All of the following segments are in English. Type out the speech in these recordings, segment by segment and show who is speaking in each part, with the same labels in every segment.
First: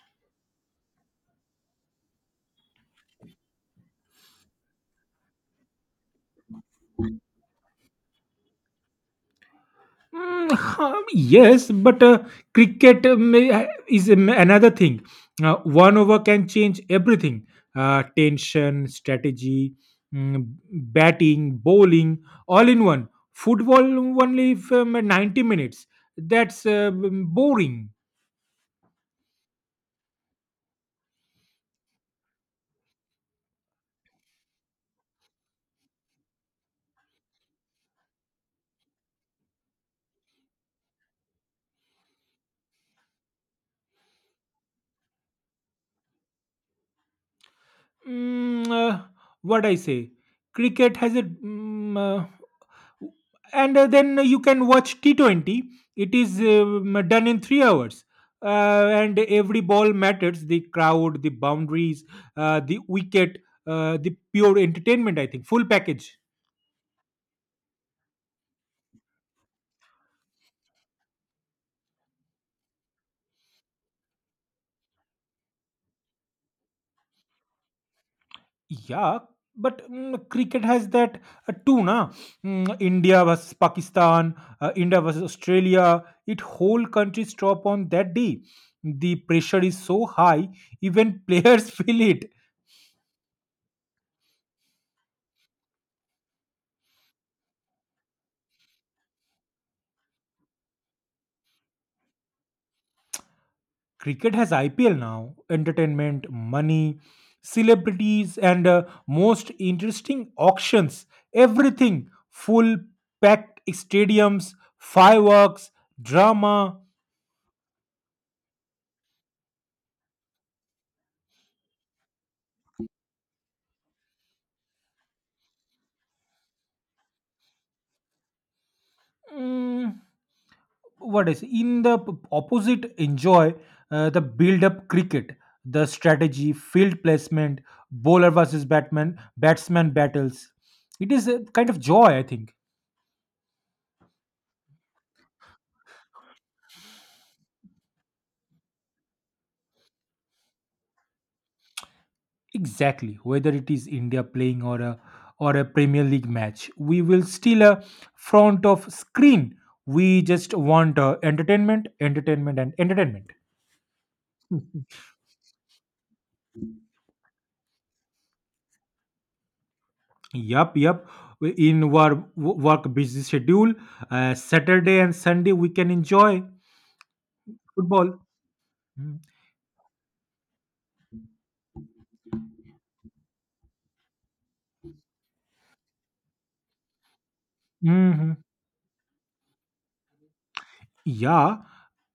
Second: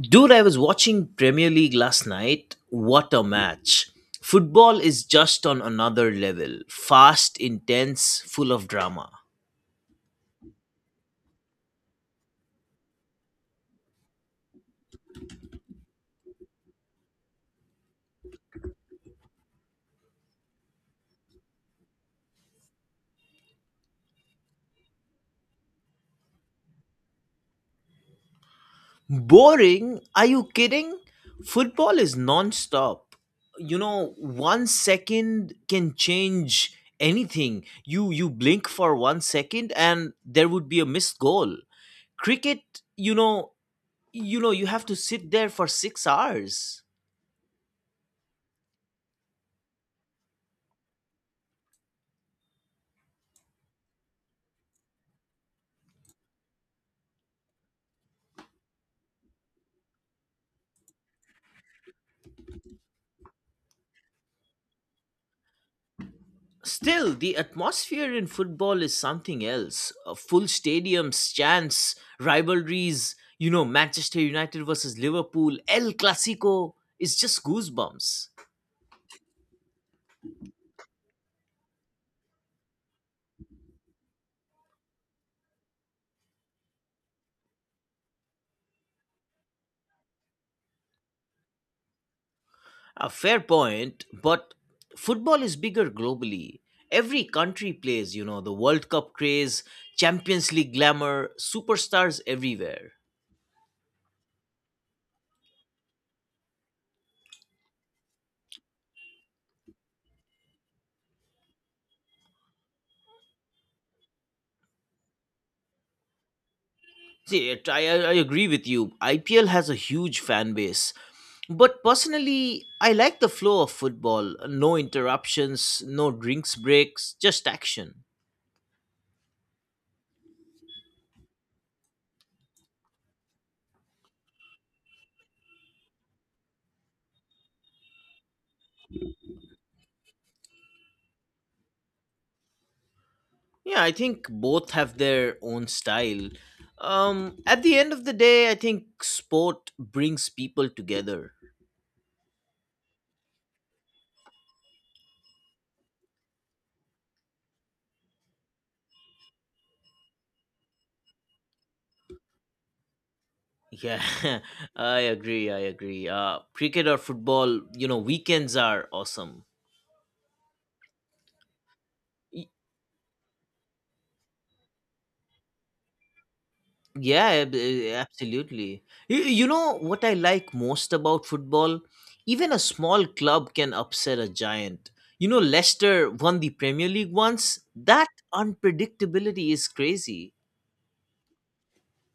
Speaker 1: Dude, I was watching Premier League last night. What a match. Football is just on another level. Fast, intense, full of drama.
Speaker 2: Mm, huh, yes, but cricket is another thing. One over can change everything— tension, strategy, mm, batting, bowling, all in one. Football only for 90 minutes. That's boring.
Speaker 1: Boring? Are you kidding? Football is non-stop. One second can change anything. You blink for 1 second and there would be a missed goal. Cricket, you know, you know you have to sit there for 6 hours.
Speaker 2: Mm, uh, what I say? Cricket has a— and then you can watch T20. It is done in 3 hours. And every ball matters— the crowd, the boundaries, the wicket, the pure entertainment, I think. Full package.
Speaker 1: Still, the atmosphere in football is something else. Full stadiums, chants, rivalries, Manchester United versus Liverpool, El Clasico, it's just goosebumps.
Speaker 2: Yeah, but cricket has that too, na? India versus Pakistan, India versus Australia. It— whole countries stop on that day. The pressure is so high, even players feel it.
Speaker 1: A fair point, but football is bigger globally. Every country plays, the World Cup craze, Champions League glamour, superstars everywhere.
Speaker 2: Cricket has IPL now— entertainment, money, celebrities, and most interesting auctions. Everything— full packed stadiums, fireworks, drama.
Speaker 1: See, I agree with you. IPL has a huge fan base. But personally, I like the flow of football. No interruptions, no drinks breaks, just action.
Speaker 2: Mm, what is in the opposite? Enjoy the build up— cricket, the strategy, field placement, bowler versus batman, batsman battles. It is a kind of joy, I think.
Speaker 1: Yeah, I think both have their own style. At the end of the day, I think sport brings people together.
Speaker 2: Exactly. Whether it is India playing or a Premier League match, we will still a front of screen. We just want entertainment, entertainment, and entertainment.
Speaker 1: Yeah, I agree. I agree. Cricket or football, weekends are awesome.
Speaker 2: Yup, yup. In our work busy schedule, Saturday and Sunday we can enjoy
Speaker 1: Yeah,
Speaker 2: football.
Speaker 1: absolutely. You know what I like most about football? Even a small club can upset a giant. Leicester won the Premier League once. That
Speaker 2: Mm-hmm.
Speaker 1: unpredictability is crazy.
Speaker 2: Yeah,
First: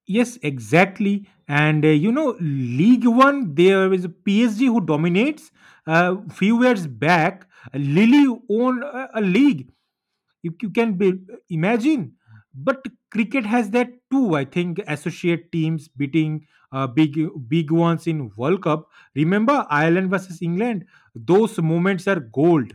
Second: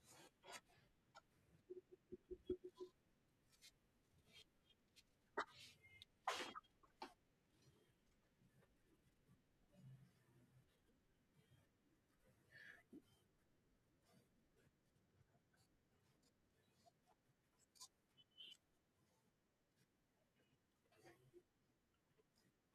Speaker 2: yes, exactly. And League One, there is a PSG who dominates. A few years back, Lily owned a league. You can be— imagine. But cricket has that too. I think associate teams beating big ones in World Cup. Remember Ireland versus England? Those moments are gold.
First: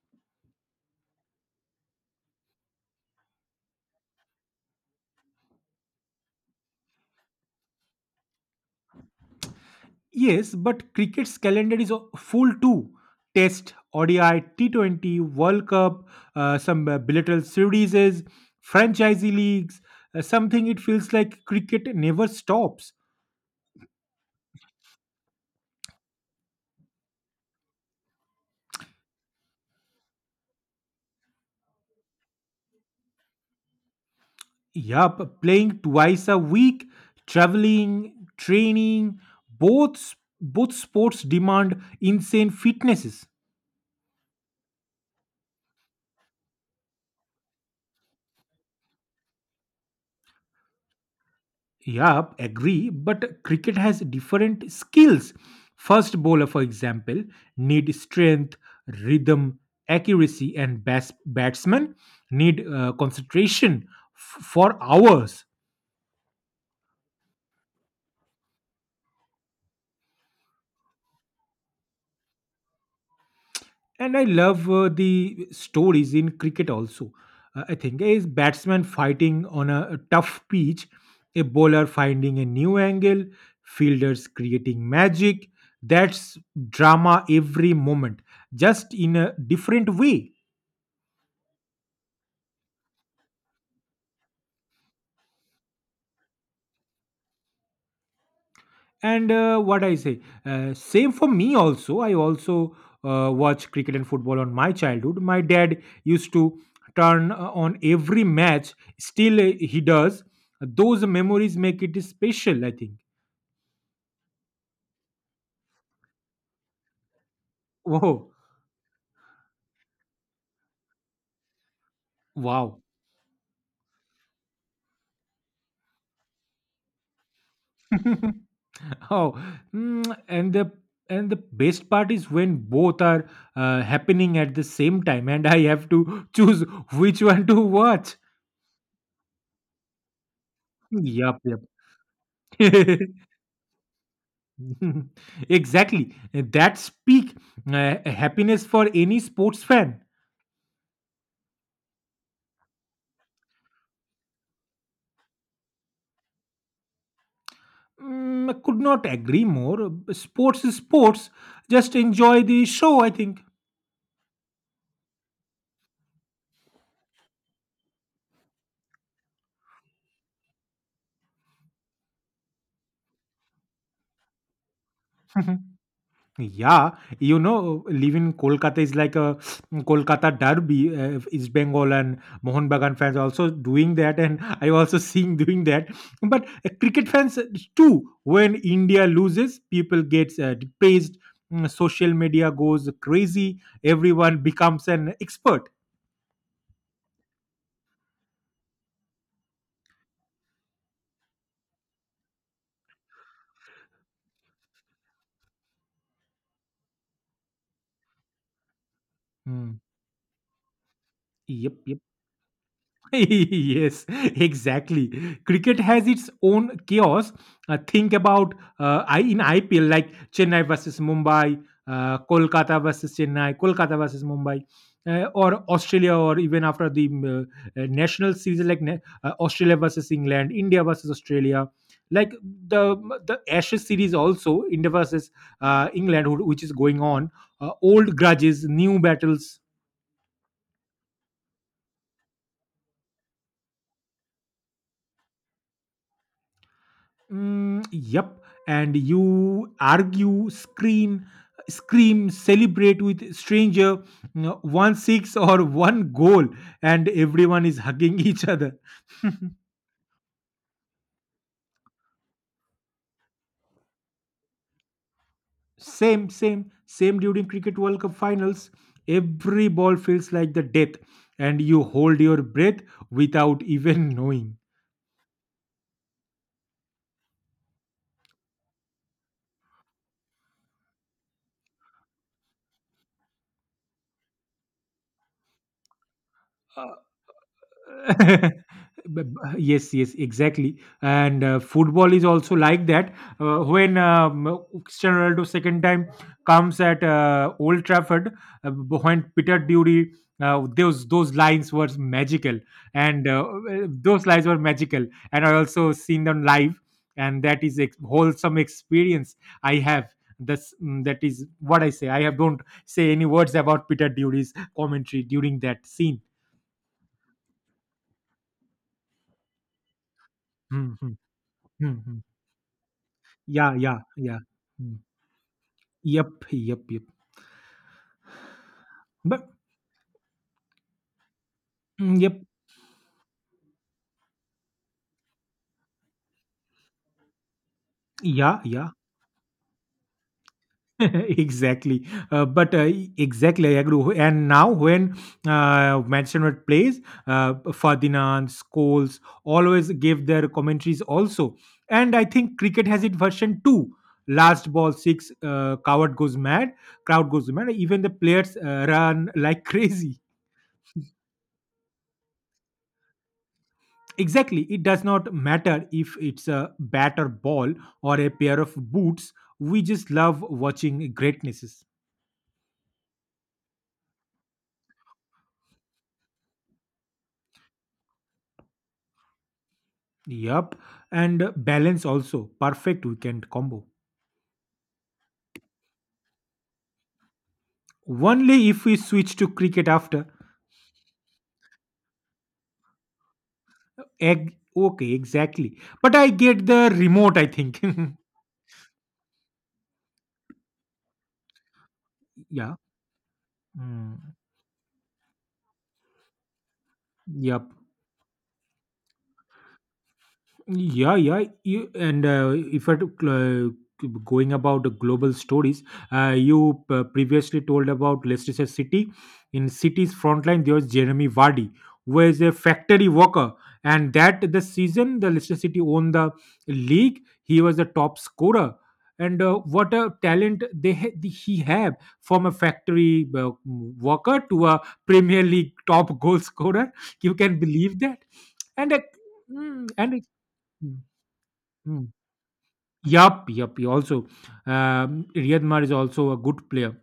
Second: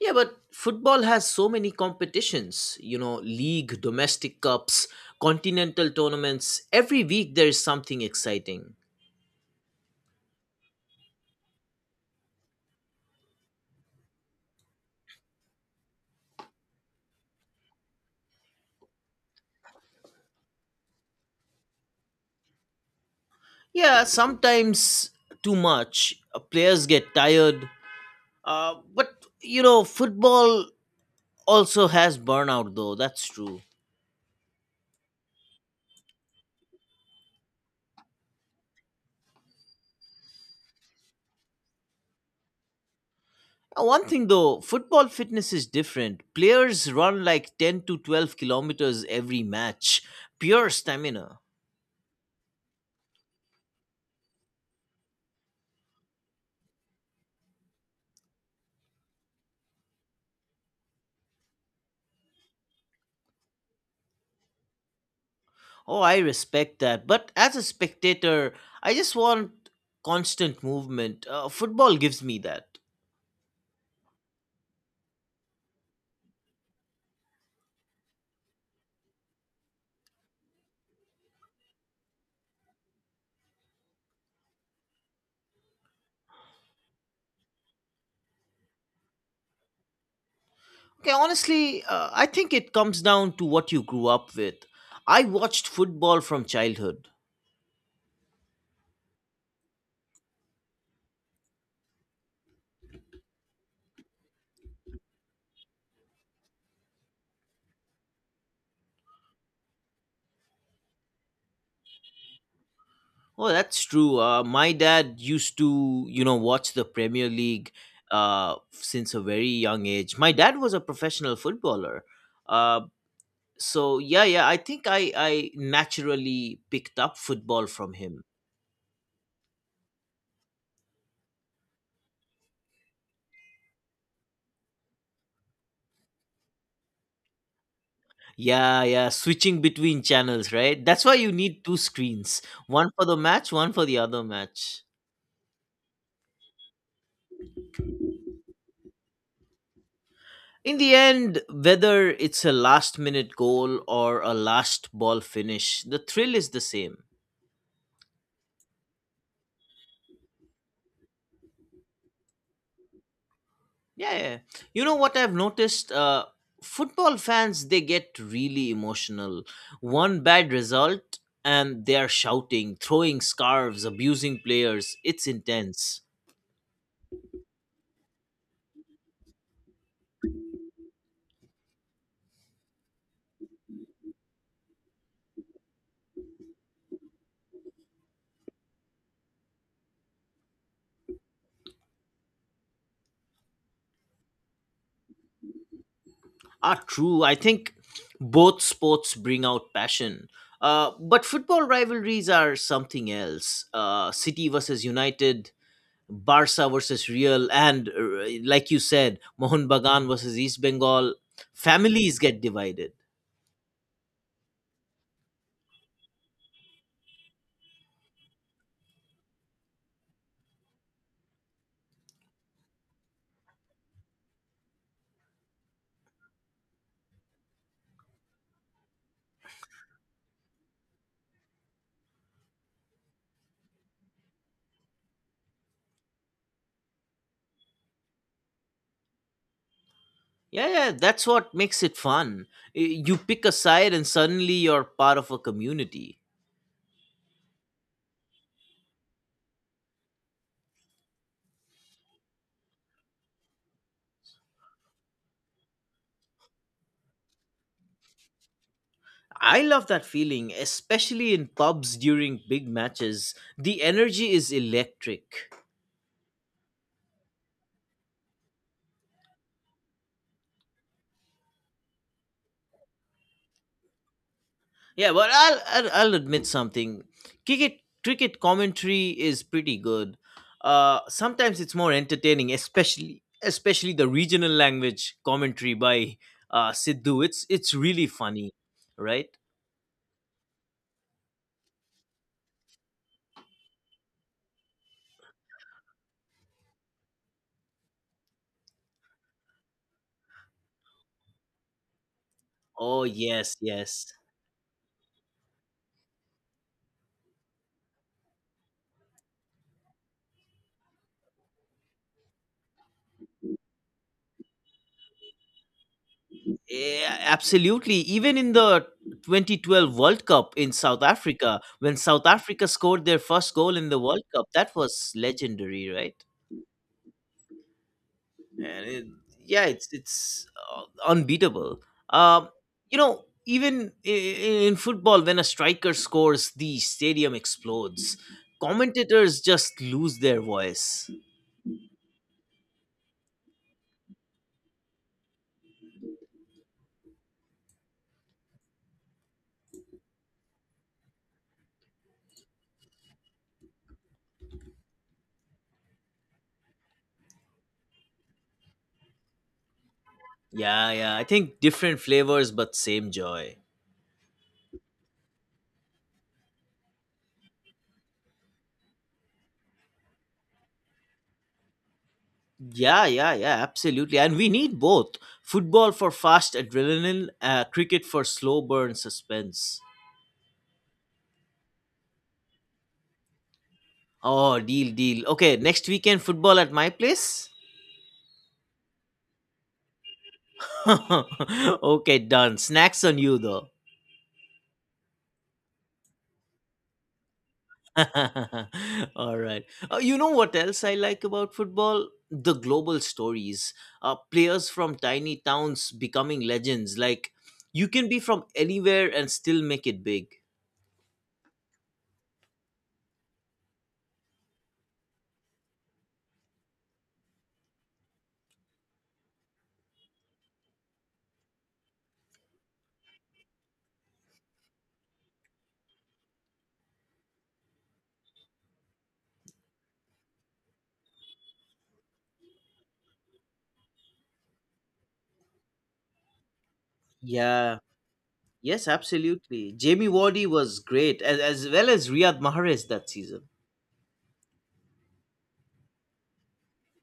Speaker 1: Yeah, but football has so many competitions. League, domestic cups, continental tournaments. Every week there is something exciting.
Speaker 2: Yes, but cricket's calendar is full too. Test, ODI, T20, World Cup, some bilateral series, franchise leagues, something— it feels like cricket never stops.
Speaker 1: Yeah, sometimes too much. Players get tired. But football also has burnout, though that's true.
Speaker 2: Yup, playing twice a week, traveling, training, both both sports demand insane fitnesses.
Speaker 1: One thing though, football fitness is different. Players run like 10 to 12 kilometers every match. Pure stamina.
Speaker 2: Yeah, agree. But cricket has different skills. First bowler, for example, need strength, rhythm, accuracy, and batsmen need concentration for hours.
Speaker 1: Oh, I respect that, but as a spectator, I just want constant movement. Football gives me that.
Speaker 2: And I love the stories in cricket also. I think a batsman fighting on a tough pitch, a bowler finding a new angle, fielders creating magic. That's drama every moment, just in a different way.
Speaker 1: Okay, honestly, I think it comes down to what you grew up with. I watched football from childhood.
Speaker 2: And what I say— same for me also. I also watch cricket and football on my childhood. My dad used to turn on every match. Still he does. Those memories make it special, I think.
Speaker 1: Oh, that's true. My dad used to, watch the Premier League
Speaker 2: Oh,
Speaker 1: since a very young age. My dad was a professional footballer.
Speaker 2: wow.
Speaker 1: Uh, so, yeah, yeah, I think I naturally picked up football from him.
Speaker 2: Oh. And the— best part is when both are happening at the same time, and I have to choose which one to watch.
Speaker 1: Yeah, yeah, switching between channels, right? That's why you
Speaker 2: Yep,
Speaker 1: need two screens, one
Speaker 2: yep.
Speaker 1: for the match, one for the other match.
Speaker 2: Exactly. That speak happiness for any sports fan.
Speaker 1: In the end, whether it's a last minute goal or a last ball finish, the thrill is the same.
Speaker 2: I could not agree more. Sports is sports. Just enjoy the show, I think.
Speaker 1: Yeah, yeah. Yeah. You know what I've noticed? Football fans, they get really emotional. One bad result, and they are shouting, throwing scarves, abusing players. It's intense.
Speaker 2: Yeah, living in Kolkata is like a— Kolkata derby. East Bengal and Mohun Bagan fans also doing that, and I also seeing doing that. But cricket fans too, when India loses, people gets praised. Social media goes crazy. Everyone becomes an expert.
Speaker 1: Ah, true. I think both sports bring out passion. But football rivalries are something else. City versus United, Barca versus Real, and like you said, Mohun
Speaker 2: Mm.
Speaker 1: Bagan versus East Bengal.
Speaker 2: Yep, yep.
Speaker 1: Families get divided.
Speaker 2: Yes, exactly. Cricket has its own chaos. Think about I in IPL, like Chennai versus Mumbai, Kolkata versus Chennai, Kolkata versus Mumbai, or Australia, or even after the national series like Australia versus England, India versus Australia. Like the the Ashes series. Also India versus England, which is going on. Old grudges, new battles.
Speaker 1: Yeah, yeah, that's what makes it fun. You pick a side and suddenly you're part of a community.
Speaker 2: Mm, yep. And you argue, scream, scream, celebrate with stranger, one six or one goal, and everyone is hugging each other.
Speaker 1: I love that feeling, especially in pubs during big matches. The energy is electric.
Speaker 2: Same, same, same during Cricket World Cup finals. Every ball feels like the death, and you hold your breath without even knowing.
Speaker 1: Yeah, but I'll admit something. Cricket commentary is pretty good. Sometimes it's more entertaining, especially the regional language commentary by Sidhu. It's really funny,
Speaker 2: B-
Speaker 1: right?
Speaker 2: b- yes, yes, exactly. And football is also like that when Cristiano Ronaldo second time comes at Old Trafford, when Peter Dury— those lines were magical.
Speaker 1: Oh
Speaker 2: And
Speaker 1: yes, yes.
Speaker 2: those lines were magical, and I also seen them live, and that is a wholesome experience I have. That's— that is what I say. I have don't say any words about Peter Dury's commentary during that scene.
Speaker 1: Yeah, absolutely. Even in the 2012 World Cup in South Africa, when South Africa scored their first
Speaker 2: Yeah,
Speaker 1: goal in the
Speaker 2: yeah,
Speaker 1: World
Speaker 2: yeah.
Speaker 1: Cup, that
Speaker 2: Mm.
Speaker 1: was legendary, right?
Speaker 2: Yep, yep, yep.
Speaker 1: And
Speaker 2: But
Speaker 1: yeah, it's unbeatable.
Speaker 2: yep,
Speaker 1: Um, even in football, when a striker scores, the stadium explodes.
Speaker 2: yeah, yeah.
Speaker 1: Commentators just lose their voice.
Speaker 2: Exactly. But exactly, I agree. And now, when Manchester United plays, Ferdinand, Scholes always give their commentaries also. And I think cricket has it version two. Last ball six, coward goes mad, crowd goes mad. Even the players run like crazy.
Speaker 1: Yeah, yeah. I think different flavors, but same joy.
Speaker 2: Exactly. It does not matter if it's a bat or ball or a pair of boots. We just love watching greatnesses.
Speaker 1: Yeah, yeah, yeah, absolutely. And we need both: football for fast adrenaline, cricket for slow burn suspense.
Speaker 2: Yup. And balance also. Perfect weekend combo.
Speaker 1: Oh, deal, deal. Okay, next weekend, football at my place?
Speaker 2: Only if we switch to cricket after.
Speaker 1: Okay, done. Snacks on you, though.
Speaker 2: Egg. Okay, exactly. But I get the remote, I think.
Speaker 1: All right. You know what else I like about football? The
Speaker 2: Yeah.
Speaker 1: global stories. Uh,
Speaker 2: Mm.
Speaker 1: players from tiny towns becoming legends. Like,
Speaker 2: Yup.
Speaker 1: you can be from anywhere and still make it big.
Speaker 2: Yeah, yeah. And if I took— going about the global stories, you previously told about Leicester City. In City's frontline, there was Jeremy Vardy, who is a factory worker. And that the season the Leicester City won the league, he was the top scorer. And what a talent they— he have, from a factory worker to a Premier League top goal scorer. You can
Speaker 1: Yeah,
Speaker 2: believe that?
Speaker 1: yes,
Speaker 2: And a,
Speaker 1: absolutely.
Speaker 2: mm,
Speaker 1: Jamie
Speaker 2: and
Speaker 1: Wardy was
Speaker 2: Mm,
Speaker 1: great, as well
Speaker 2: mm.
Speaker 1: as Riyad Mahrez that season.
Speaker 2: Yup, yup. he Also, Riyad Mahrez is also a good player,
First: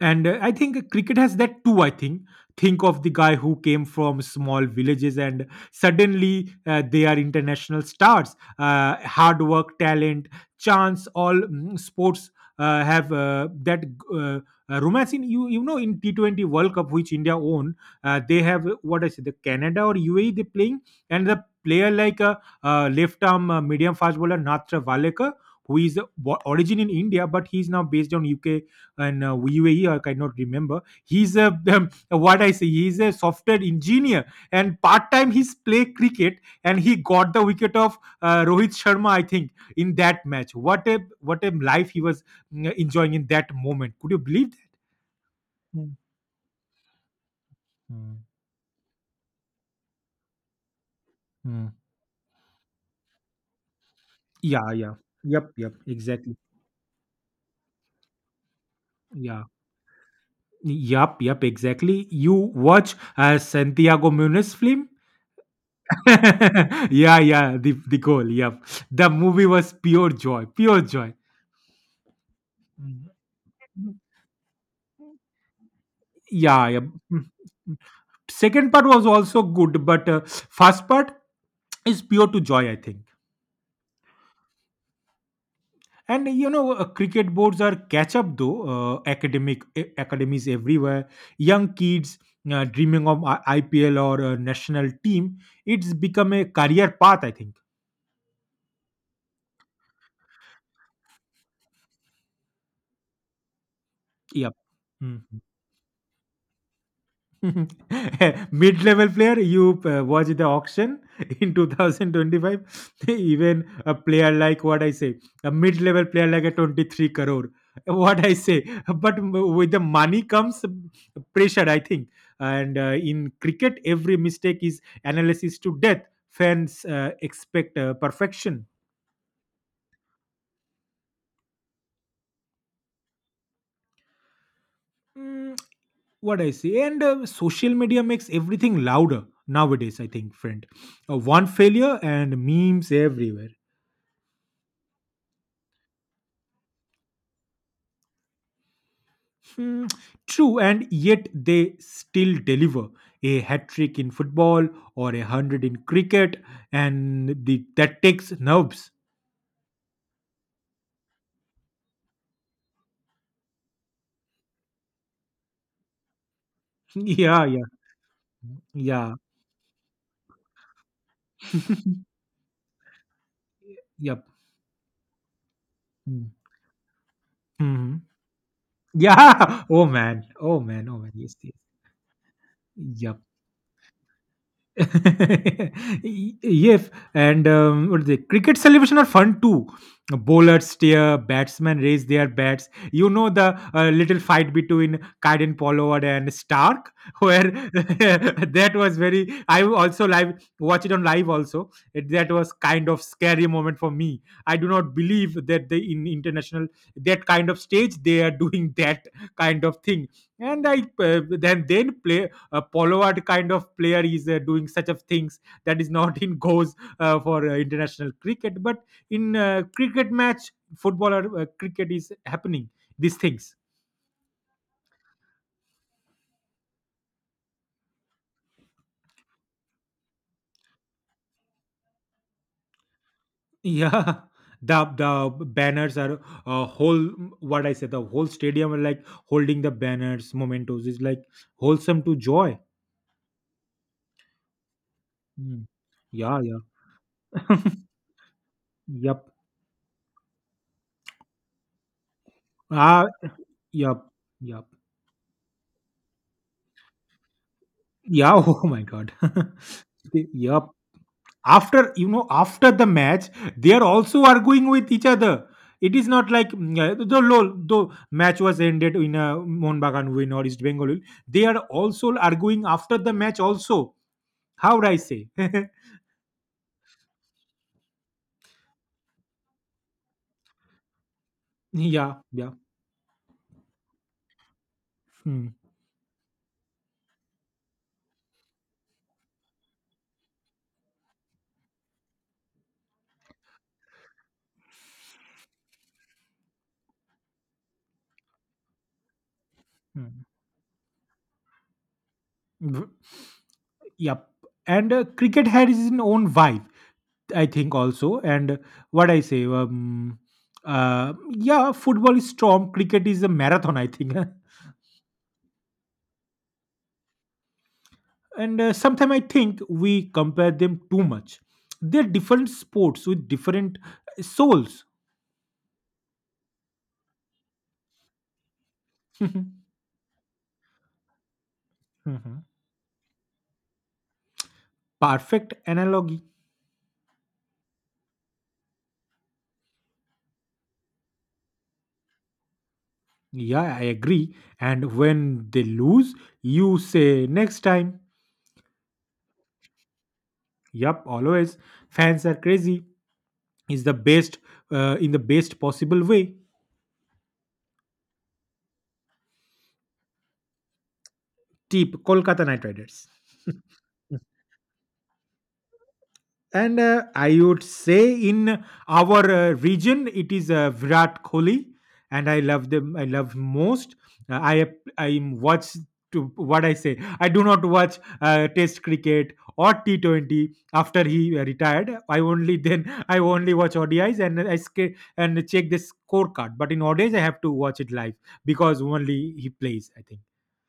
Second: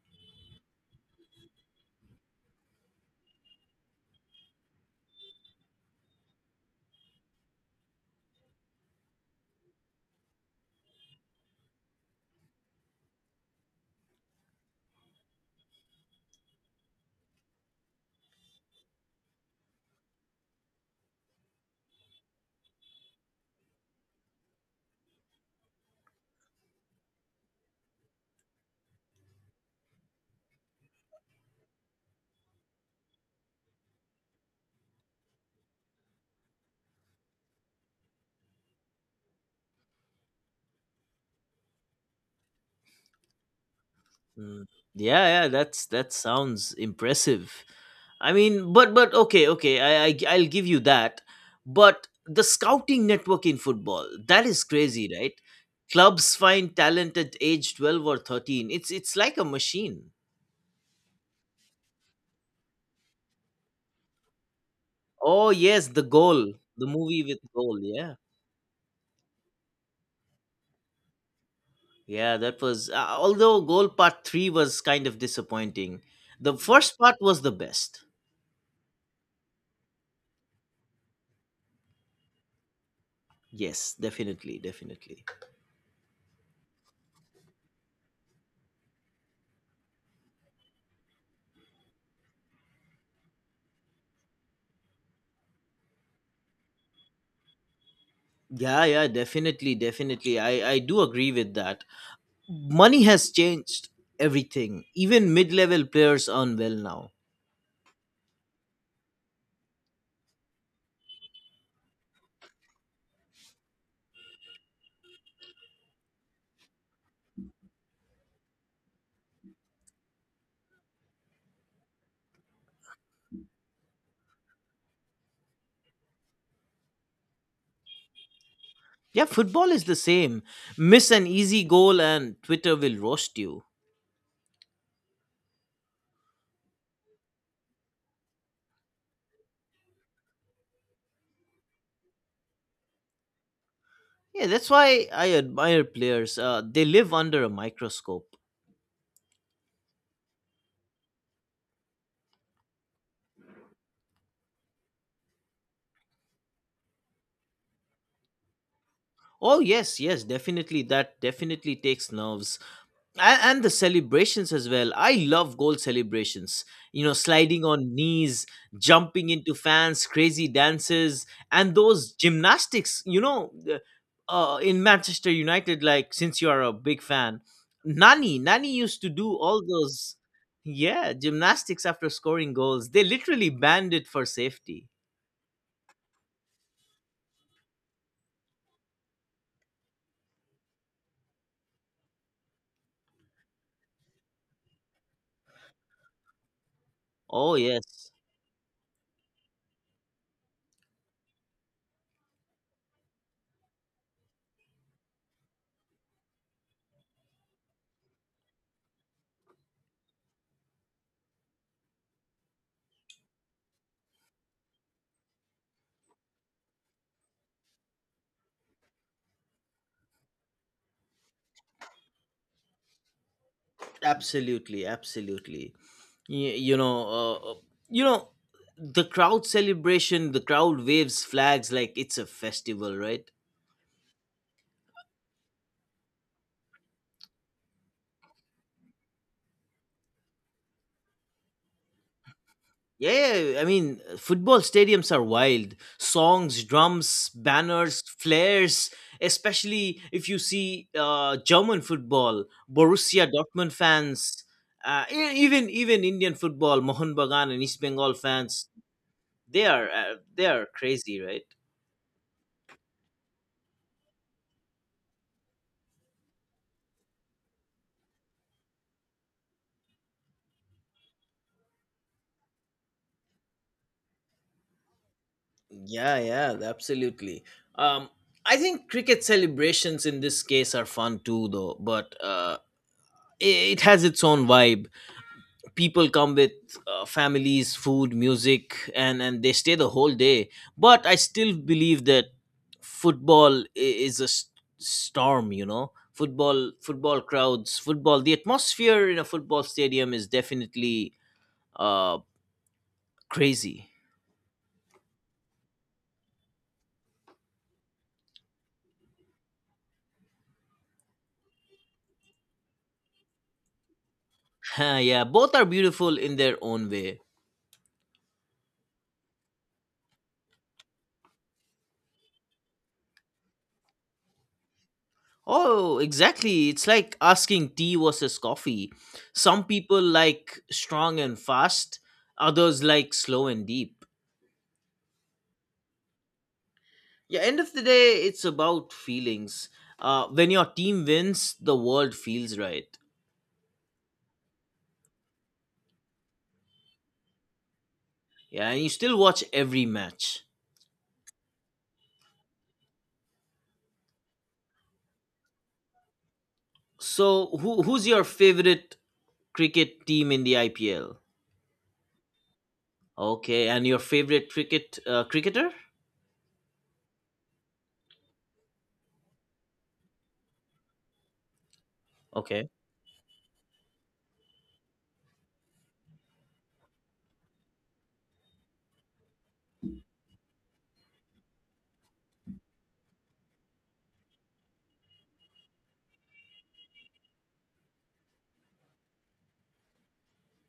Speaker 2: and I think cricket has that too, I think. Think of the guy who came from small villages, and suddenly they are international stars. Hard work, talent, chance— all sports have that uh, romance in— in T20 World Cup which India own. They have what I say the Canada or UAE they playing, and the player like a— left arm medium fast bowler Natra Valekar, who is origin in India, but he is now based on UK and UAE. I cannot remember. He's a— what I say. He's a software engineer, and part time he's play cricket, and he got the wicket of Rohit Sharma. I think in that match. What a life he was enjoying in that moment. Could you believe that?
Speaker 1: Mm. Yeah, yeah, that's
Speaker 2: Mm,
Speaker 1: that sounds impressive.
Speaker 2: mm,
Speaker 1: I mean, but okay, okay, I'll give you that.
Speaker 2: mm.
Speaker 1: But the scouting network in football, that is
Speaker 2: Yeah, yeah.
Speaker 1: crazy, right?
Speaker 2: Yep, yep, exactly.
Speaker 1: Clubs find talent at age 12 or 13. It's like
Speaker 2: Yeah.
Speaker 1: a machine.
Speaker 2: Yep, yep, exactly. You watch Santiago Muniz film?
Speaker 1: Oh, yes, the goal, the
Speaker 2: Yeah,
Speaker 1: movie with
Speaker 2: yeah, the,
Speaker 1: goal,
Speaker 2: the
Speaker 1: yeah.
Speaker 2: goal, yep. The movie was pure joy, pure joy.
Speaker 1: Yeah, that was. Uh,
Speaker 2: Mhm.
Speaker 1: although goal
Speaker 2: Mm,
Speaker 1: part three was kind of disappointing, the
Speaker 2: yeah, yeah. Mm,
Speaker 1: first part was the
Speaker 2: mm.
Speaker 1: best.
Speaker 2: Second part was also good, but first part is pure to joy, I think.
Speaker 1: Yes, definitely, definitely.
Speaker 2: Cricket boards are catch up though. Academies everywhere, young kids dreaming of IPL or a national team. It's become a career path, I think.
Speaker 1: Yeah, yeah, definitely, definitely. I do agree with that. Money has changed
Speaker 2: Yeah.
Speaker 1: everything. Even mid-level players earn well now.
Speaker 2: Mid-level player, you watch the auction in 2025. Even a player like— what I say, a mid-level player like a 23 crore. What I say, but with the money comes pressure, I think. And in cricket, every mistake is analysis to death. Fans expect perfection.
Speaker 1: Yeah, football is the same. Miss an easy goal and Twitter will roast you.
Speaker 2: Mm, what I say— and social media makes everything louder nowadays. I think, friend, one failure and memes everywhere.
Speaker 1: Yeah, that's why I admire players. They live under a microscope.
Speaker 2: Mm, True, and yet they still deliver— a hat trick in football or a hundred in cricket, and that takes nerves.
Speaker 1: Oh yes, yes, definitely. That definitely takes nerves. And the celebrations as well. I love goal celebrations,
Speaker 2: Yeah,
Speaker 1: sliding
Speaker 2: yeah,
Speaker 1: on knees,
Speaker 2: yeah,
Speaker 1: jumping into fans, crazy dances, and those gymnastics.
Speaker 2: yep.
Speaker 1: In Manchester United, like,
Speaker 2: Mm.
Speaker 1: since you are a big fan,
Speaker 2: Mhm.
Speaker 1: Nani used to
Speaker 2: Yeah.
Speaker 1: do all
Speaker 2: Oh
Speaker 1: those.
Speaker 2: man. Oh man. Oh
Speaker 1: Yeah,
Speaker 2: man. Yes. Yes.
Speaker 1: gymnastics after scoring goals, they
Speaker 2: Yep.
Speaker 1: literally banned it for safety.
Speaker 2: Yes. And what is it? Cricket celebration are fun too. Bowlers steer, batsmen raise their bats. You know the little fight between Kaiden Pollard and Stark, where
Speaker 1: Oh yes,
Speaker 2: that was very. I also live watch it on live also. That was kind of scary moment for me. I do not believe that the in international that kind of stage they are doing that kind of thing. And I then play— Pollard kind of player is doing such of things that is not in goes for international cricket. But in cricket match, football or cricket is happening these things.
Speaker 1: absolutely, absolutely. Y- you know uh, uh, you know the crowd celebration, the crowd waves flags like it's a festival, right?
Speaker 2: Yeah. The banners are whole— what I said— the whole stadium are like holding the banners, mementos is like wholesome to joy.
Speaker 1: Yeah, yeah, I mean, football stadiums are
Speaker 2: Mm.
Speaker 1: wild:
Speaker 2: Yeah, yeah.
Speaker 1: songs, drums, banners, flares.
Speaker 2: Yep.
Speaker 1: Especially if you see German football,
Speaker 2: Ah,
Speaker 1: Borussia Dortmund
Speaker 2: yep,
Speaker 1: fans.
Speaker 2: yep,
Speaker 1: Even Indian football, Mohun Bagan and East Bengal
Speaker 2: yeah. Oh
Speaker 1: fans,
Speaker 2: my god.
Speaker 1: they are uh, they
Speaker 2: Yep.
Speaker 1: are crazy, right?
Speaker 2: After after the match, they are also arguing with each other. It is not like— the match was ended in a Mohun Bagan win or East Bengal win. They are also arguing after the match also. How would I say?
Speaker 1: Yeah, yeah, absolutely. Um, I think cricket celebrations in this case are fun too, though. But
Speaker 2: Yeah, yeah.
Speaker 1: uh, i- it has its own vibe.
Speaker 2: Hmm,
Speaker 1: People come with families, food, music, and they stay the whole day. But I still believe that football is a storm. Football, football crowds, football. The atmosphere in a football stadium
Speaker 2: hmm.
Speaker 1: is definitely uh
Speaker 2: V-
Speaker 1: crazy.
Speaker 2: Yep. And cricket has its own vibe, I think, also. And what I say— yeah, football is storm, cricket is a marathon, I think.
Speaker 1: Yeah, both are beautiful in their own way.
Speaker 2: And sometimes I think we compare them too much. They're different sports with different souls.
Speaker 1: Oh, exactly. It's like asking tea versus coffee. Some people like strong and fast,
Speaker 2: Mhm.
Speaker 1: others like slow and deep.
Speaker 2: Perfect analogy.
Speaker 1: Yeah, end of the day, it's about feelings. When your team wins, the world feels right.
Speaker 2: Yeah, I agree, and when they lose, you say next time.
Speaker 1: Yeah, and you still watch every match.
Speaker 2: Yup, always. Fans are crazy, is the best, in the best possible way.
Speaker 1: So, who's your favorite cricket team in the IPL?
Speaker 2: Tip Kolkata Knight Riders.
Speaker 1: Okay, and your favorite cricketer?
Speaker 2: And I would say in our region, it is Virat Kohli, and I
Speaker 1: Okay,
Speaker 2: love them. I love most. Uh, I I watch to what I say. I do not watch Test cricket or T T20 after he retired. I only then I only watch ODIs and check the scorecard. But in ODIs, I have to watch it live because only he plays, I think.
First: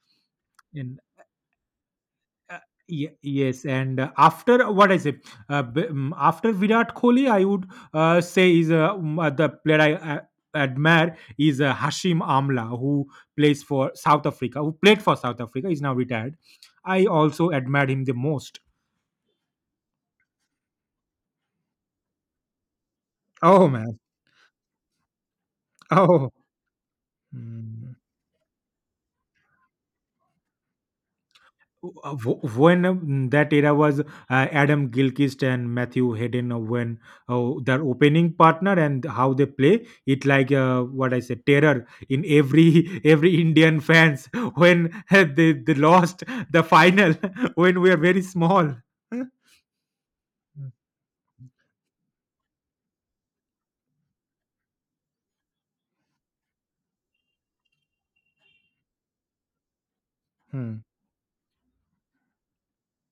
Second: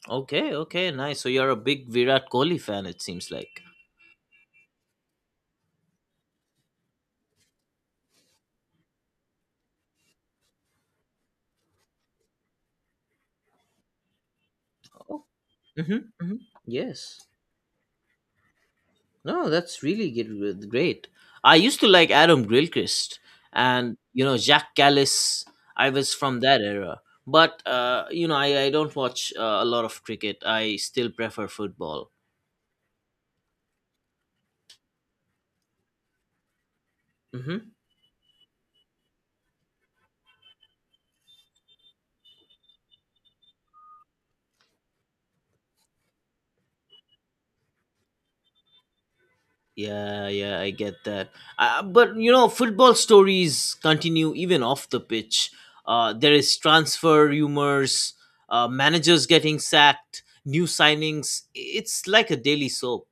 Speaker 1: okay, okay, nice. So you're a big Virat
Speaker 2: Uh,
Speaker 1: Kohli fan, it
Speaker 2: ye-
Speaker 1: seems like.
Speaker 2: yes, and after what I say, after Virat Kohli, I would say is the player I admire is Hashim Amla, who plays for South Africa, who played for South Africa, is now
Speaker 1: Mm-hmm. Hmm.
Speaker 2: retired. I
Speaker 1: Yes.
Speaker 2: also admired him the most.
Speaker 1: No, that's really good, great. I used to like Adam Grillchrist
Speaker 2: Oh
Speaker 1: and,
Speaker 2: man!
Speaker 1: Jack Callis. I was
Speaker 2: Oh.
Speaker 1: from that era. But,
Speaker 2: Hmm.
Speaker 1: uh, you know, I, I don't watch a lot of cricket. I still prefer football.
Speaker 2: When that era was Adam Gilchrist and Matthew Hayden, when
Speaker 1: Mm-hmm.
Speaker 2: their opening partner and how they play it, like what I said, terror in every every Indian fans when they lost the final when we are very small.
Speaker 1: Yeah, yeah, I get that. But football stories continue even off the pitch. There is transfer rumors, managers getting sacked, new
Speaker 2: Hmm.
Speaker 1: signings. It's like a daily soap.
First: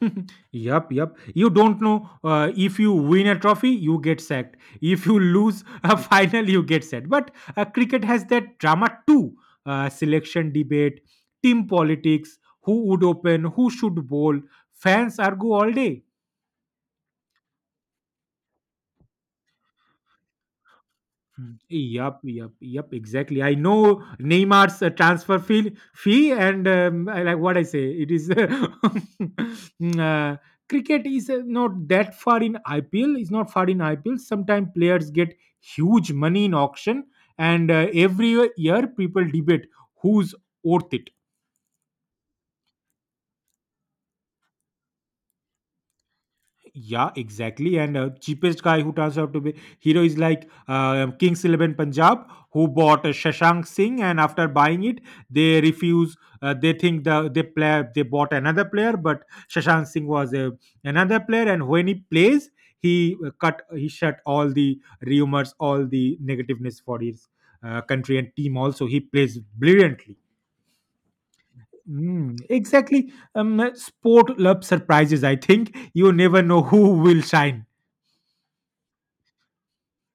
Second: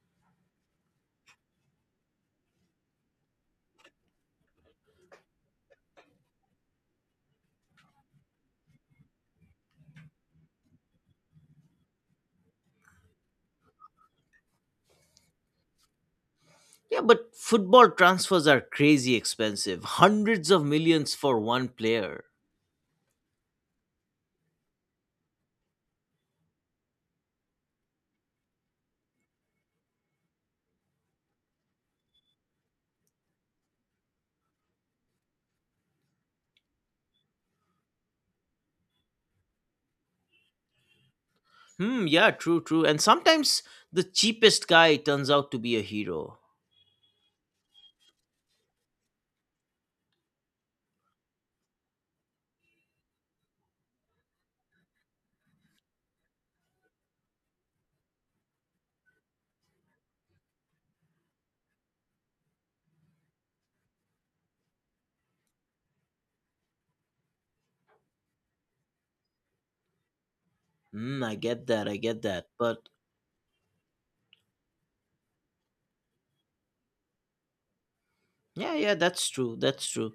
Speaker 2: Yup, yup. You don't know, if you win a trophy, you get sacked. If you lose a final, you get sacked. But cricket has that drama too. Selection debate, team politics, who would open, who should bowl. Fans argue all day.
Speaker 1: Yeah, but football transfers are crazy expensive. Hundreds of millions for
Speaker 2: Mm,
Speaker 1: one
Speaker 2: yup,
Speaker 1: player.
Speaker 2: yup, yup. Exactly. I know Neymar's transfer fee, and I like what I say. It is uh, cricket is not that far in IPL. It's not far in IPL. Sometimes players get huge money in auction, and every year people debate who's worth it.
Speaker 1: Hmm, yeah, true, true. And sometimes the cheapest guy turns out to be a hero.
Speaker 2: Yeah, exactly. And cheapest guy who turns out to be hero is like Kings XI Punjab, who bought Shashank Singh, and after buying it, they refuse. They think they bought another player, but Shashank Singh was another player, and when he plays, he shut all the rumors, all the negativeness for his country and team. Also, he plays brilliantly.
Speaker 1: Hmm, I get that, I get
Speaker 2: Mm,
Speaker 1: that. But
Speaker 2: exactly. Sport love surprises. I think you never know who will shine.
Speaker 1: yeah, yeah, that's true, that's true.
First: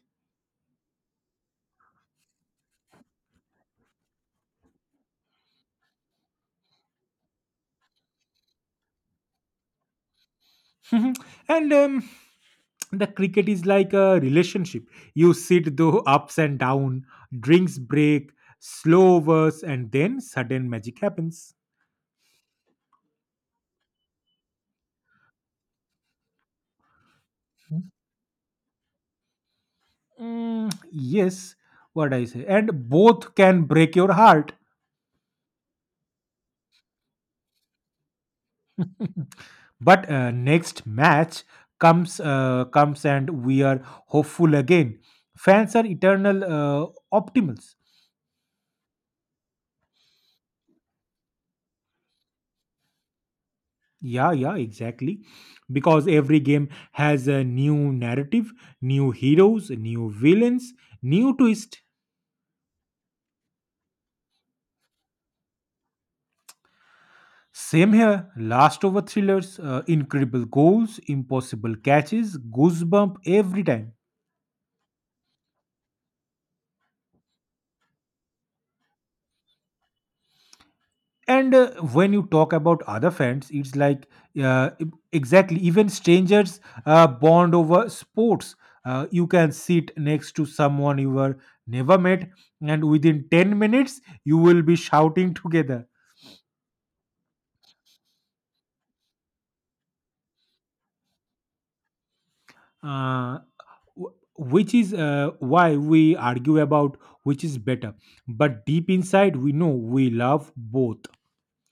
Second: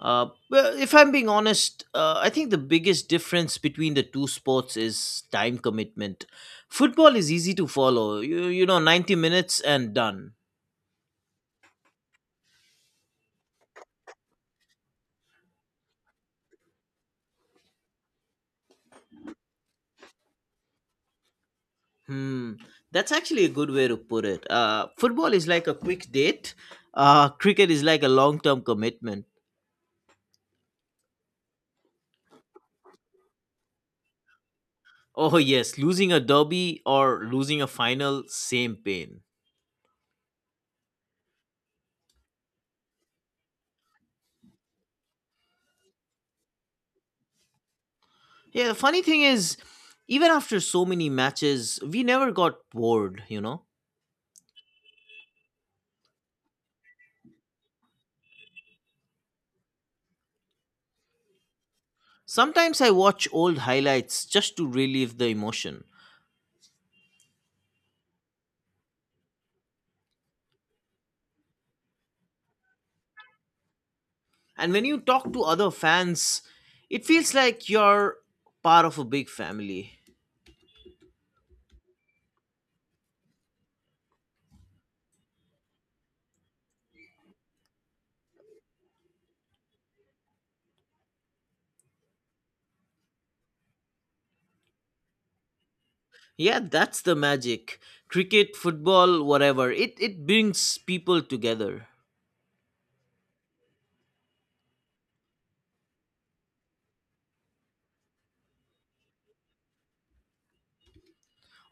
Speaker 1: Well, if I'm being honest, I think the biggest difference between the two sports is time commitment. Football is easy to follow. 90 minutes and done.
Speaker 2: Mhm. And the cricket is like a relationship. You sit through ups and down, drinks break, slow overs, and then sudden magic happens.
Speaker 1: Hmm, that's actually a good way to put it. Football is like a quick date. Cricket is like a long-term commitment.
Speaker 2: Mm, yes, what I say. And both can break your heart.
Speaker 1: Oh yes, losing a derby or losing a final, same pain.
Speaker 2: But next match comes, and we are hopeful again. Fans are eternal optimists.
Speaker 1: Yeah, the funny thing is, even after so many matches, we never got bored. You know,
Speaker 2: Yeah, yeah, exactly. Because every game has a new narrative, new heroes, new villains, new twist.
Speaker 1: sometimes I watch old highlights just to relieve the emotion.
Speaker 2: Same here. Last over thrillers, incredible goals, impossible catches, goosebump every time.
Speaker 1: And when you talk to other fans, it feels like you're part of a big family.
Speaker 2: And when you talk about other fans, it's like uh, e- exactly even strangers bond over sports. You can sit next to someone you were never met, and within 10 minutes, you will be shouting together.
Speaker 1: Yeah, that's the magic. Cricket, football, whatever. It brings people together.
Speaker 2: uh, which is why we argue about which is better. But deep inside, we know we love both,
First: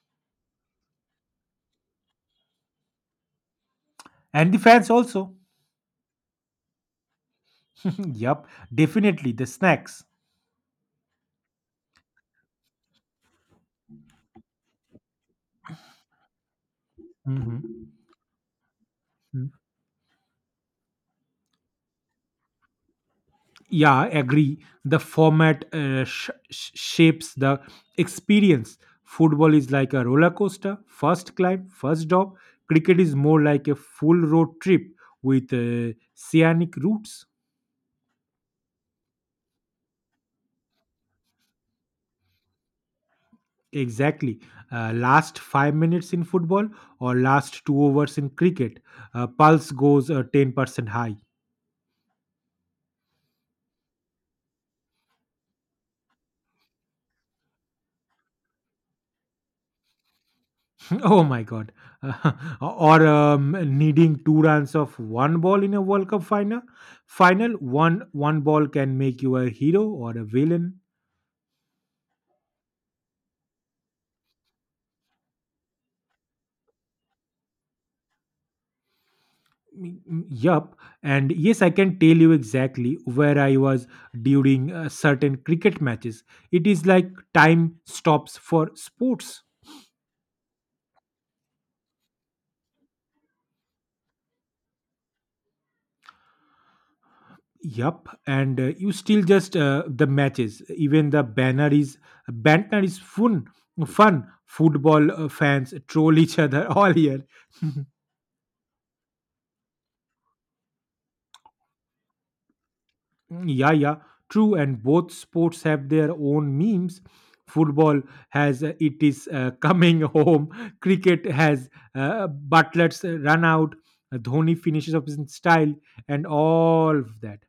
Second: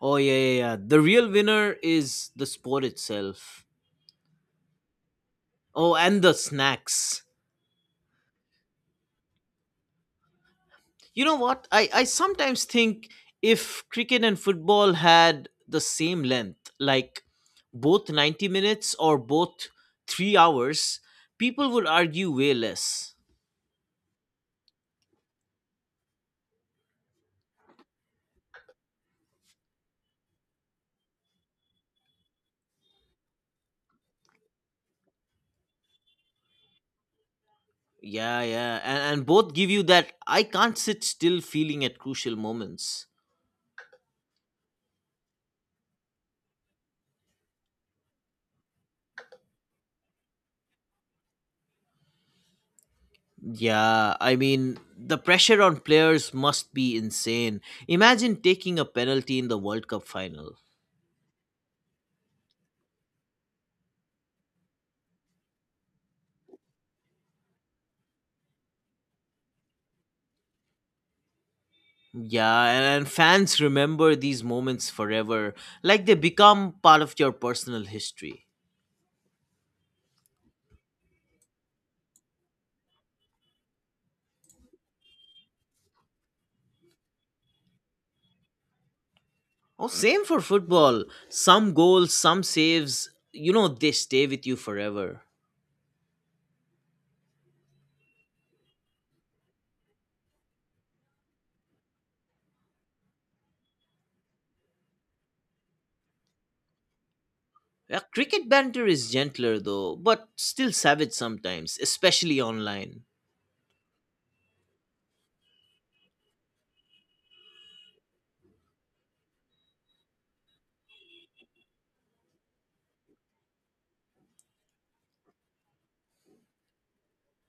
Speaker 1: Oh yeah, yeah, yeah. The real winner is the sport itself.
Speaker 2: and the fans also.
Speaker 1: Oh, and the snacks.
Speaker 2: Yep, definitely the snacks.
Speaker 1: You know what? I sometimes think, if cricket and football had the same length, like
Speaker 2: Mhm.
Speaker 1: both 90 minutes or
Speaker 2: Mm.
Speaker 1: both 3 hours, people would argue way less.
Speaker 2: Yeah, agree. The format shapes the experience. Football is like a roller coaster. First climb, first drop. Cricket is more like a full road trip with scenic routes.
Speaker 1: Yeah, yeah. And both give you that I can't sit still feeling at crucial moments.
Speaker 2: Exactly. Last 5 minutes in football or last 2 overs in cricket, pulse goes 10% high.
Speaker 1: Yeah, I mean, the pressure on players must be insane. Imagine taking a penalty in the World Cup final.
Speaker 2: Oh my god. Or needing two runs of one ball in a World Cup final. Final one ball can make you a hero or a villain.
Speaker 1: Yeah, and fans remember these moments forever, like they become part of your personal history.
Speaker 2: Mm, mm, yup. And yes, I can tell you exactly where I was during certain cricket matches. It is like time stops for sports.
Speaker 1: Oh, same for football. Some goals, some saves, they stay with you forever.
Speaker 2: Yup, and you still just the matches. Even the banner is fun. Football fans troll each other all year.
Speaker 1: Yeah, cricket banter is gentler though, but still savage sometimes, especially online.
Speaker 2: Mm, yeah, yeah, true. And both sports have their own memes. Football has it is coming home. Cricket has Butler's run out. Dhoni finishes up in style, and all of that.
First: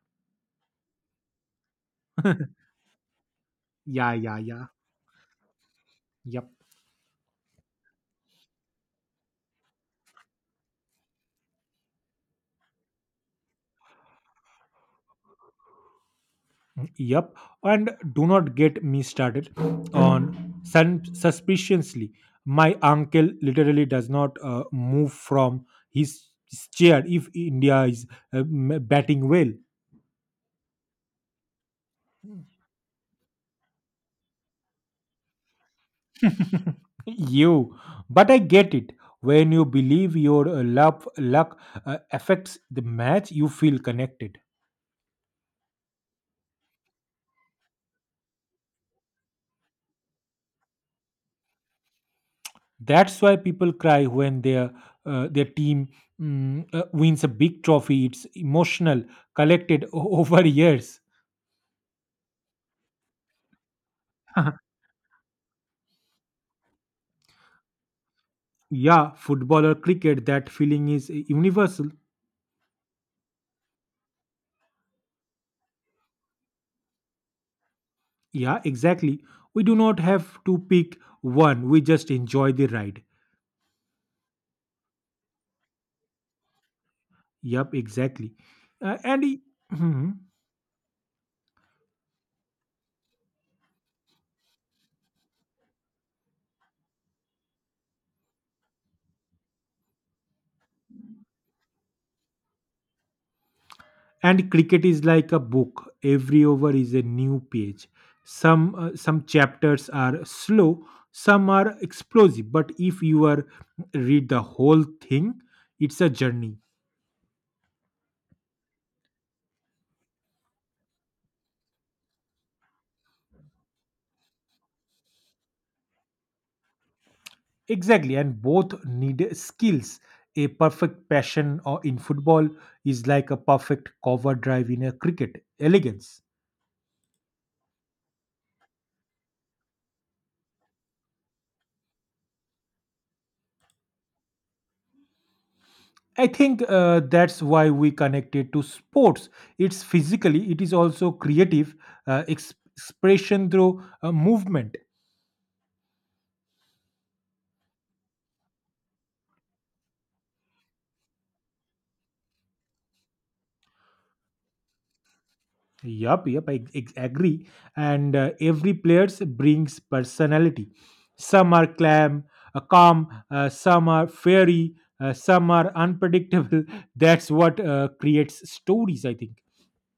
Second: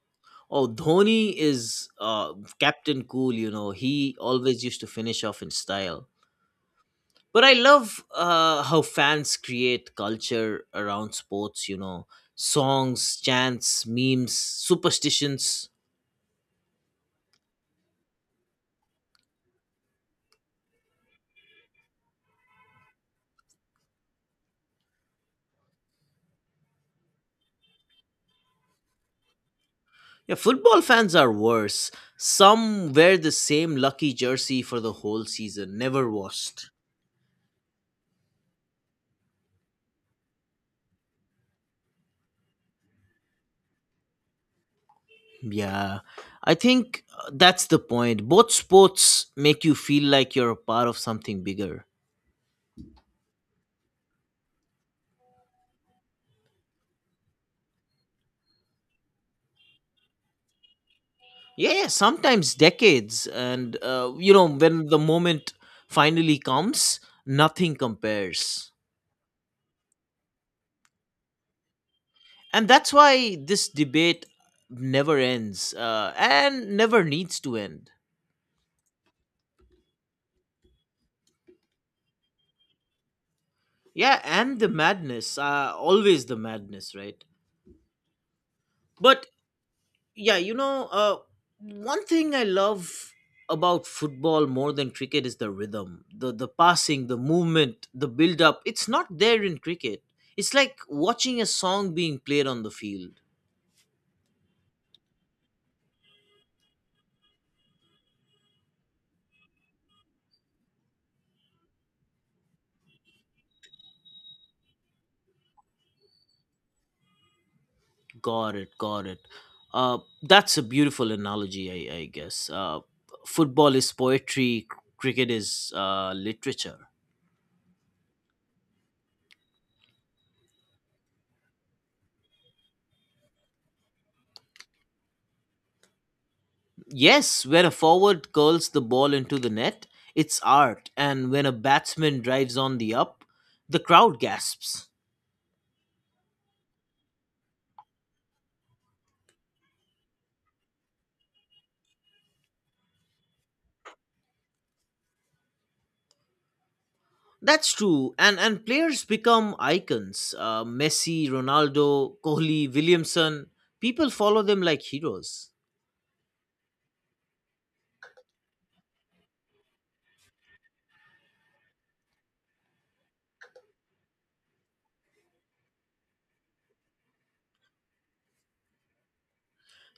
Speaker 1: Oh, Dhoni is Captain Cool. You know,
Speaker 2: Yeah,
Speaker 1: he
Speaker 2: yeah,
Speaker 1: always
Speaker 2: yeah.
Speaker 1: used to finish off in style.
Speaker 2: Yep.
Speaker 1: But I love how fans create culture around sports. Songs, chants, memes, superstitions.
Speaker 2: Yep, and do not get me started on suspiciously. My uncle literally does not move from his chair if India is batting well.
Speaker 1: Yeah, football fans are worse. Some wear the same lucky jersey for the whole season, never washed.
Speaker 2: You, but I get it. When you believe your luck affects the match, you feel connected.
Speaker 1: Yeah, I think that's the point. Both sports make you feel like you're a part of something bigger.
Speaker 2: That's why people cry when their team wins a big trophy. It's emotional, collected over years.
Speaker 1: Yeah, yeah, sometimes decades. And, uh, you know, when the moment finally comes, nothing compares.
Speaker 2: Yeah, football or cricket, that feeling is universal.
Speaker 1: And that's why this debate never ends, and never needs to end.
Speaker 2: Yeah, exactly. We do not have to pick one, we just enjoy the ride.
Speaker 1: Yeah, and the madness, always the madness, right?
Speaker 2: Yep, exactly.
Speaker 1: But
Speaker 2: Mhm.
Speaker 1: yeah, one thing I love about football more than cricket is the rhythm, the passing, the movement, the build up. It's not there in cricket. It's like watching a song being played on the field.
Speaker 2: And cricket is like a book. Every over is a new page. Some chapters are slow, some are explosive, but if you are read the whole thing, it's a journey.
Speaker 1: Got it, got it. That's a beautiful analogy. I guess football is poetry, cricket is literature.
Speaker 2: Exactly, and both need skills. A perfect passion or in football is like a perfect cover drive in a cricket. Elegance.
Speaker 1: Yes, when a forward curls the ball into the net, it's art, and when a batsman drives on the up, the crowd gasps.
Speaker 2: I think that's why we connected to sports. It's physically, it is also creative expression through movement.
Speaker 1: That's true, and players become icons. Messi, Ronaldo, Kohli, Williamson, people follow them like heroes.
Speaker 2: Yup, yup, agree. And every players brings personality. Some are calm. Some are fairy. Some are unpredictable. That's what creates stories, I think.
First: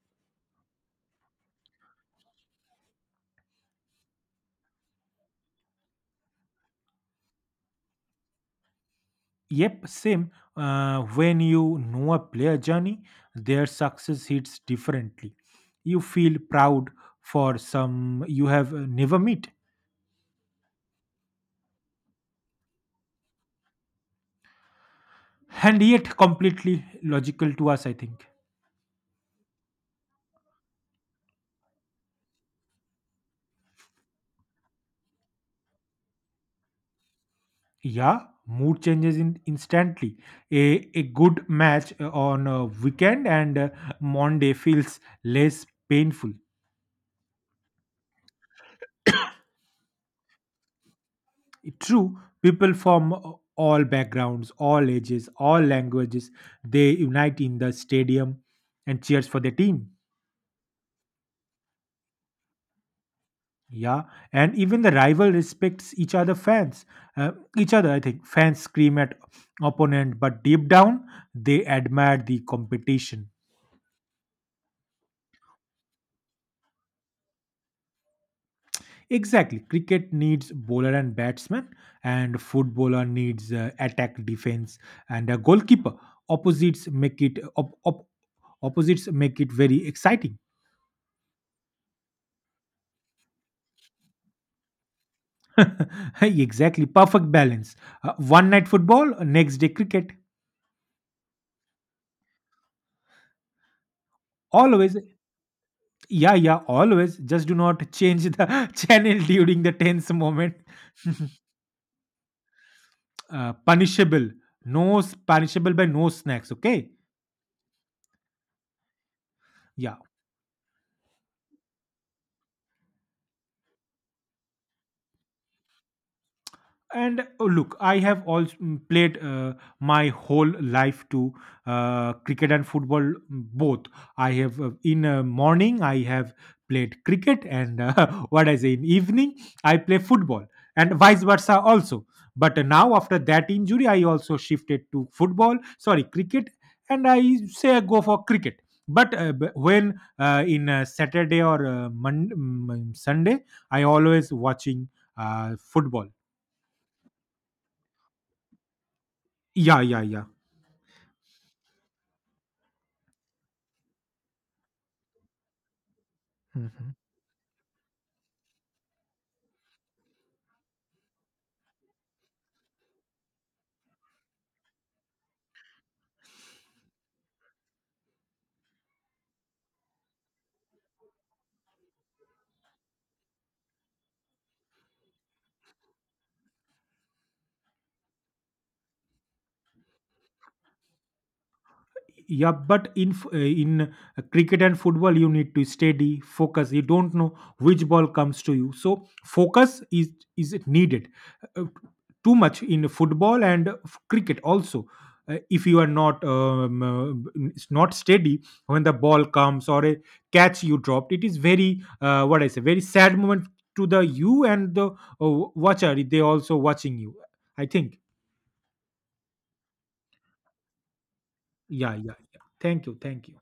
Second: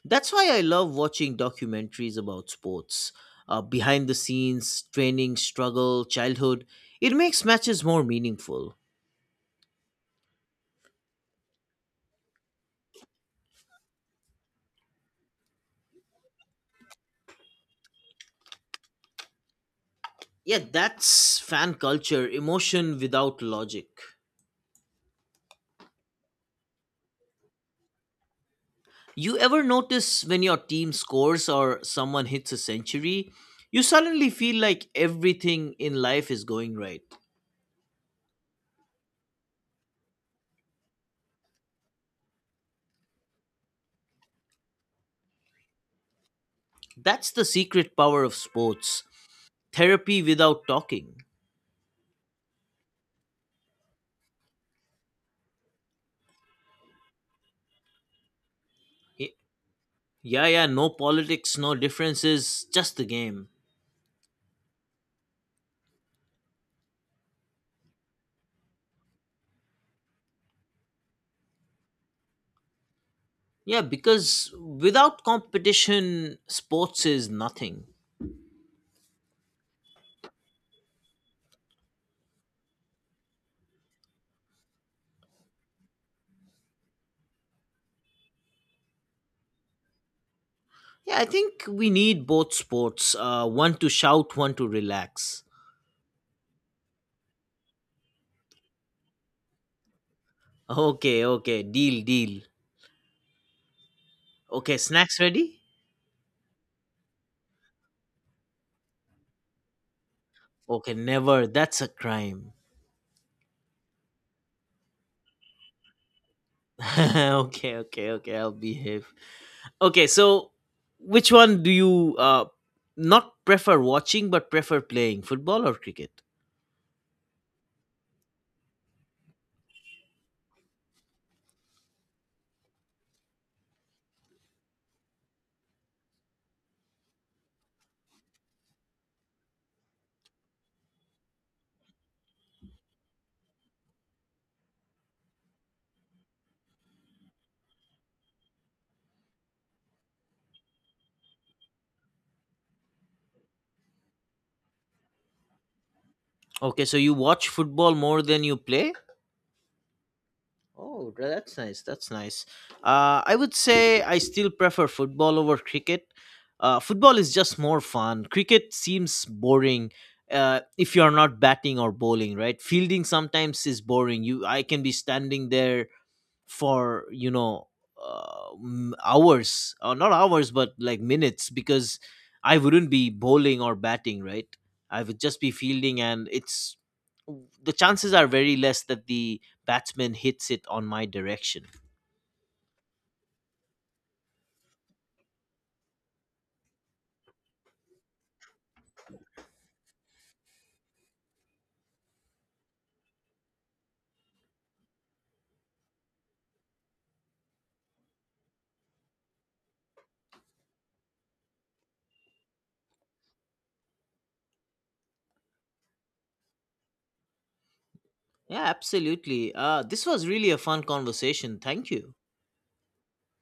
Speaker 1: That's why I love watching documentaries about sports. Behind the scenes, training, struggle, childhood. It makes matches more meaningful.
Speaker 2: Yep, same. When you know a player journey, their success hits differently. You feel proud for some you have never met,
Speaker 1: Yeah, that's fan culture, emotion without logic.
Speaker 2: and yet completely logical to us, I think.
Speaker 1: You ever notice when your team scores or someone hits a century, you suddenly feel like everything in life is going right.
Speaker 2: Yeah, mood changes in instantly. A good match on a weekend, and Monday feels less painful.
Speaker 1: That's the secret power of sports. Therapy without talking.
Speaker 2: True, people from all backgrounds, all ages, all languages, they unite in the stadium and cheers
Speaker 1: Y-
Speaker 2: for their team.
Speaker 1: Yeah, yeah, no politics, no differences, just the game.
Speaker 2: Yeah, and even the rival respects each other fans. Each other, I think, fans scream at opponent, but deep down they admire the competition.
Speaker 1: Yeah, because without competition, sports is nothing.
Speaker 2: Exactly. Cricket needs bowler and batsman, and footballer needs attack, defense, and a goalkeeper. Opposites make it op- op- opposites make it very exciting.
Speaker 1: Yeah, I think we need both sports, one to shout, one to relax.
Speaker 2: Exactly. Perfect balance. One night football, next day cricket.
Speaker 1: Okay, okay, deal, deal. Okay,
Speaker 2: Always.
Speaker 1: snacks ready?
Speaker 2: Yeah, yeah, always. Just do not change the channel during the tense moment.
Speaker 1: Okay, never. That's a crime.
Speaker 2: Punishable. Punishable by no snacks. Okay.
Speaker 1: Okay, okay, okay. I'll behave.
Speaker 2: Yeah.
Speaker 1: Okay, so which one do you not prefer watching but prefer playing, football or cricket?
Speaker 2: And oh, look, I have also played my whole life to cricket and football, both. I have uh, in uh, morning I have played cricket and what I say, in evening I play football and vice versa also. But now after that injury, I also shifted to football, sorry, cricket. And I say I go for cricket, but when in Saturday or Sunday I always watching football.
Speaker 1: Okay, so you watch football more than you play?
Speaker 2: Yeah, yeah, yeah.
Speaker 1: Oh, that's nice. That's nice. I would say I still prefer football over cricket. Uh,
Speaker 2: Mhm.
Speaker 1: football is just more fun. Cricket seems boring if you are not batting or bowling, right? Fielding sometimes is boring. I can be standing there for hours, or not hours but like minutes, because I wouldn't be bowling or batting, right? I would just be fielding, and it's the chances are very less that the batsman hits it on my direction.
Speaker 2: Yeah, but in cricket and football, you need to steady focus. You don't know which ball comes to you, so focus is needed uh, too much in football and cricket also. If you are not not steady when the ball comes or a catch you dropped, it is very what I say, very sad moment to the you and the watcher. They also watching you, I think.
Speaker 1: Yeah, absolutely. This was really a fun conversation, thank
Speaker 2: Yeah,
Speaker 1: you.
Speaker 2: yeah, yeah. Thank you, thank you.